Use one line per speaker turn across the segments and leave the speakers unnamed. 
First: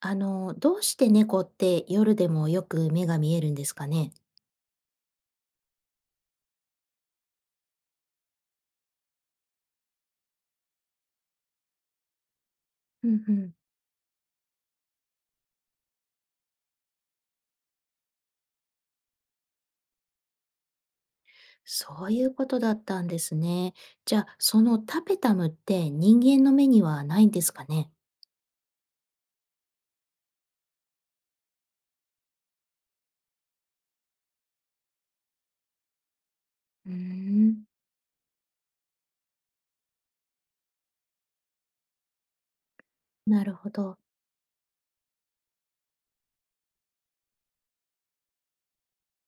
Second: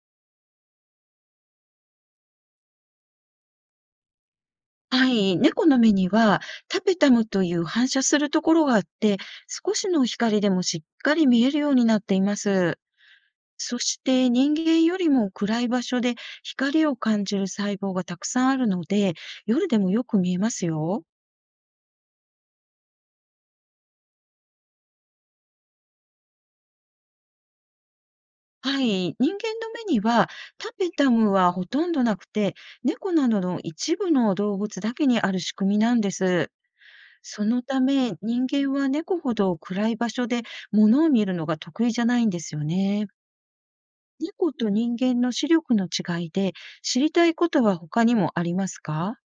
どうして猫って夜でもよく目が見えるんですかね？
はい、猫の目にはタペタムという反射するところがあって、少しの光でもしっかり見えるようになっています。
うんうん。
そして人間よりも暗い場所で光を感じる細胞がたくさんあるので、夜でもよく見えますよ。
そういうことだったんですね。じゃあ、そのタペタムって人間の目にはないんですかね？
はい、人間の目にはタペタムはほとんどなくて、猫などの一部の動物だけにある仕組みなんです。
うー
その
ん。
ため人間は猫ほど暗い場所で物を見るのが得意じゃないんですよね。
なるほど。
猫と人間の視力の違いで知りたいことは他にもありますか？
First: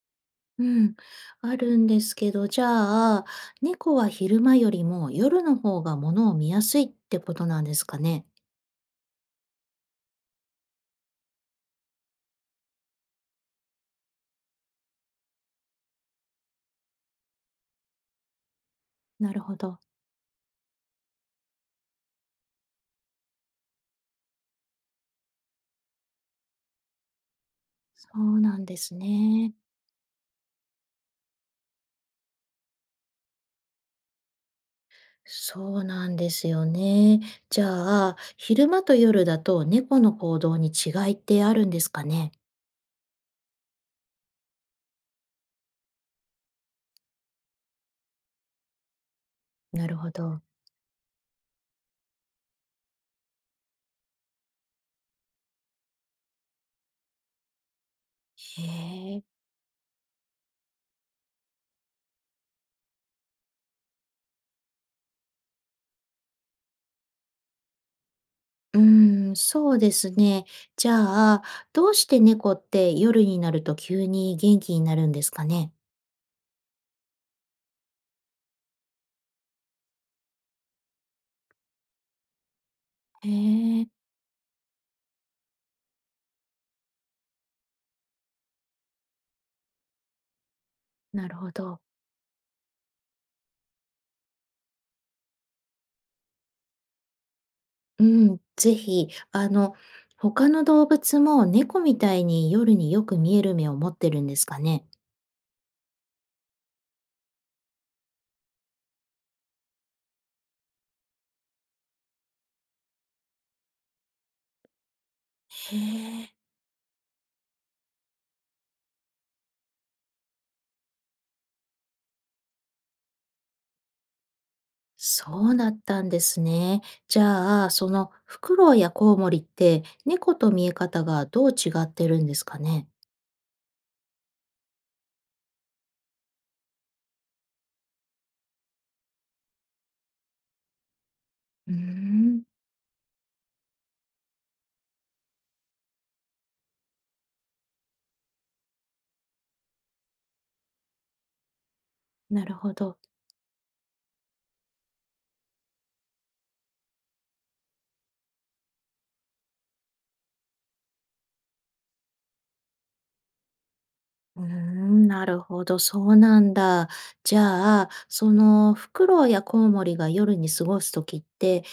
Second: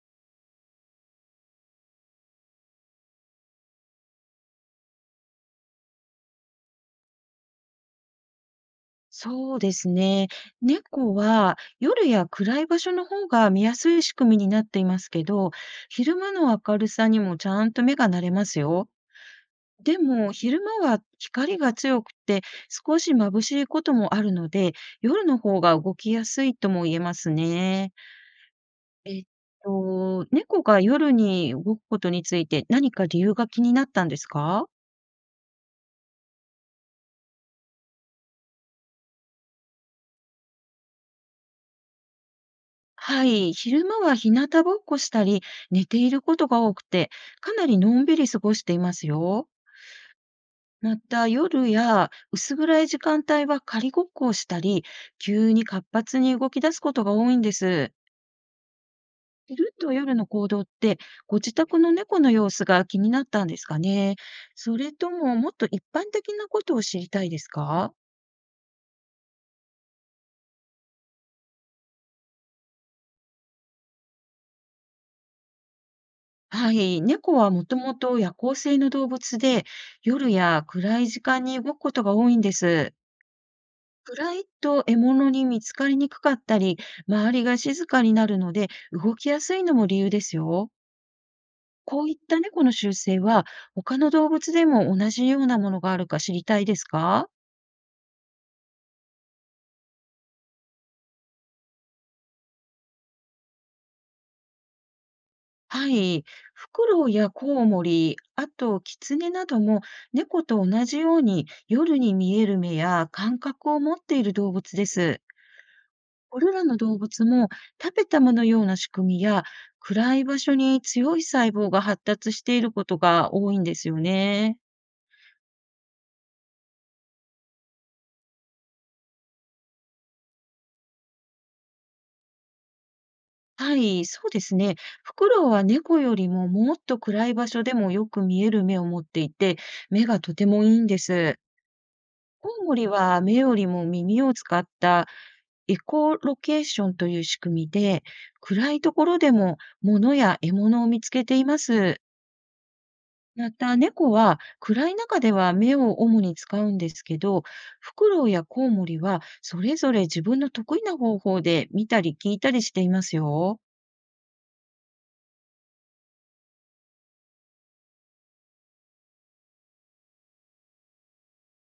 うん。あるんですけど、じゃあ、猫は昼間よりも夜の方が物を見やすいってことなんですかね？
そうですね。猫は夜や暗い場所の方が見やすい仕組みになっていますけど、昼間の明るさにもちゃんと目が慣れますよ。
なるほど。
でも昼間は光が強くて少し眩しいこともあるので、夜の方が動きやすいとも言えますね。
そうなんです
えっ
ね。
と、猫が夜に動くことについて何か理由が気になったんですか？
そうなんですよね。じゃあ、昼間と夜だと猫の行動に違いってあるんですかね。
はい、昼間は日向ぼっこしたり、寝ていることが多くて、かなりのんびり過ごしていますよ。
なるほど。
また、夜や薄暗い時間帯は仮ごっこをしたり、急に活発に動き出すことが多いんです。
へえ。
昼と夜の行動って、ご自宅の猫の様子が気になったんですかね。それとも、もっと一般的なことを知りたいですか？
うーん、そうですね。じゃあ、どうして猫って夜になると急に元気になるんですかね。
はい、猫はもともと夜行性の動物で、夜や暗い時間に動くことが多いんです。
へえ、
暗いと獲物に見つかりにくかったり、周りが静かになるので動きやすいのも理由ですよ。
なるほど。
こういった猫の習性は他の動物でも同じようなものがあるか知りたいですか？
うん、ぜひ、他の動物も猫みたいに夜によく見える目を持ってるんですかね。
はい。フクロウやコウモリ、あとキツネなども猫と同じように夜に見える目や感覚を持っている動物です。
へえ。
これらの動物も食べたものような仕組みや暗い場所に強い細胞が発達していることが多いんですよね。
そうだったんですね。じゃあ、そのフクロウやコウモリって猫と見え方がどう違ってるんですかね。
はい、そうですね。フクロウは猫よりももっと暗い場所でもよく見える目を持っていて、目がとてもいいんです。
うーん、
コウモリは目よりも耳を使ったエコロケーションという仕組みで、暗いところでも物や獲物を見つけています。
なるほど。
また、猫は暗い中では目を主に使うんですけど、フクロウやコウモリはそれぞれ自分の得意な方法で見たり聞いたりしていますよ。
うーん、なるほど。そうなんだ。じゃあ、そのフクロウやコウモリが夜に過ごすときって、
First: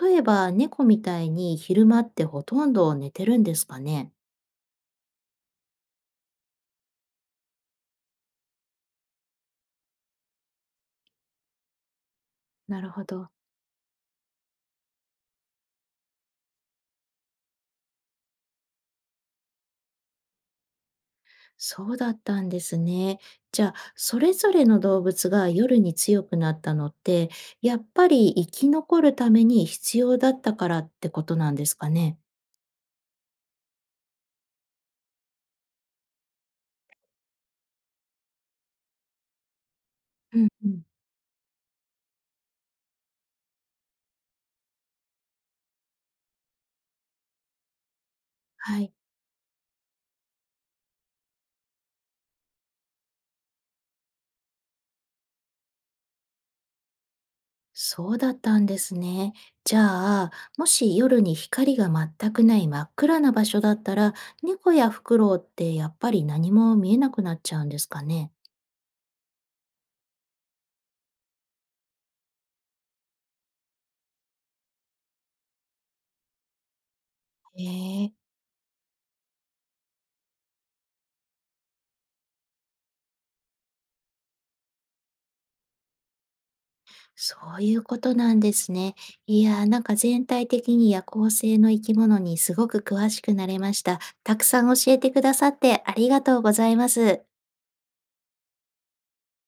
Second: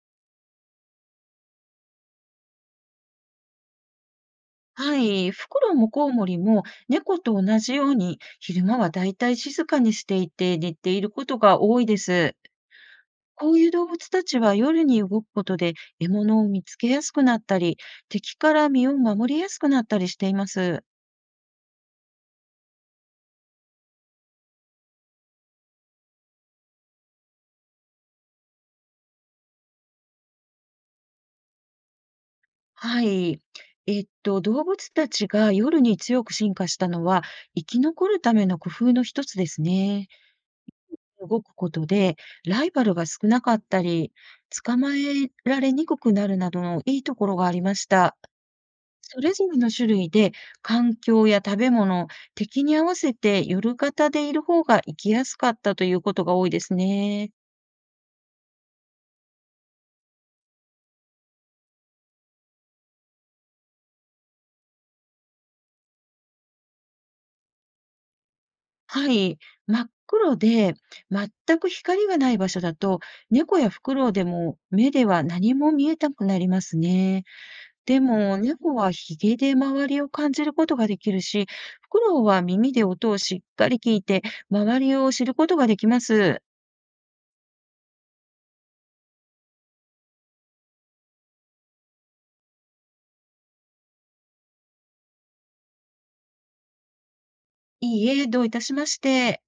例えば猫みたいに昼間ってほとんど寝てるんですかね。
はい、フクロウもコウモリも猫と同じように昼間はだいたい静かにしていて寝ていることが多いです。
なるほど。
こういう動物たちは夜に動くことで獲物を見つけやすくなったり、敵から身を守りやすくなったりしています。
そうだったんですね。じゃあ、それぞれの動物が夜に強くなったのって、やっぱり生き残るために必要だったからってことなんですかね。
はい。えっと、動物たちが夜に強く進化したのは、生き残るための工夫の一つですね。
うんうん。
動くことで、ライバルが少なかったり、捕まえられにくくなるなどのいいところがありました。
はい。
それぞれの種類で、環境や食べ物、敵に合わせて夜型でいる方が生きやすかったということが多いですね。
そうだったんですね。じゃあ、もし夜に光が全くない真っ暗な場所だったら、猫やフクロウってやっぱり何も見えなくなっちゃうんですかね。
はい、真っ黒で全く光がない場所だと、猫やフクロウでも目では何も見えなくなりますね。
へ
で
え。
も猫はヒゲで周りを感じることができるし、フクロウは耳で音をしっかり聞いて周りを知ることができます。
そういうことなんですね。いやー、なんか全体的に夜行性の生き物にすごく詳しくなれました。たくさん教えてくださってありがとうございます。
いいえ、どういたしまして。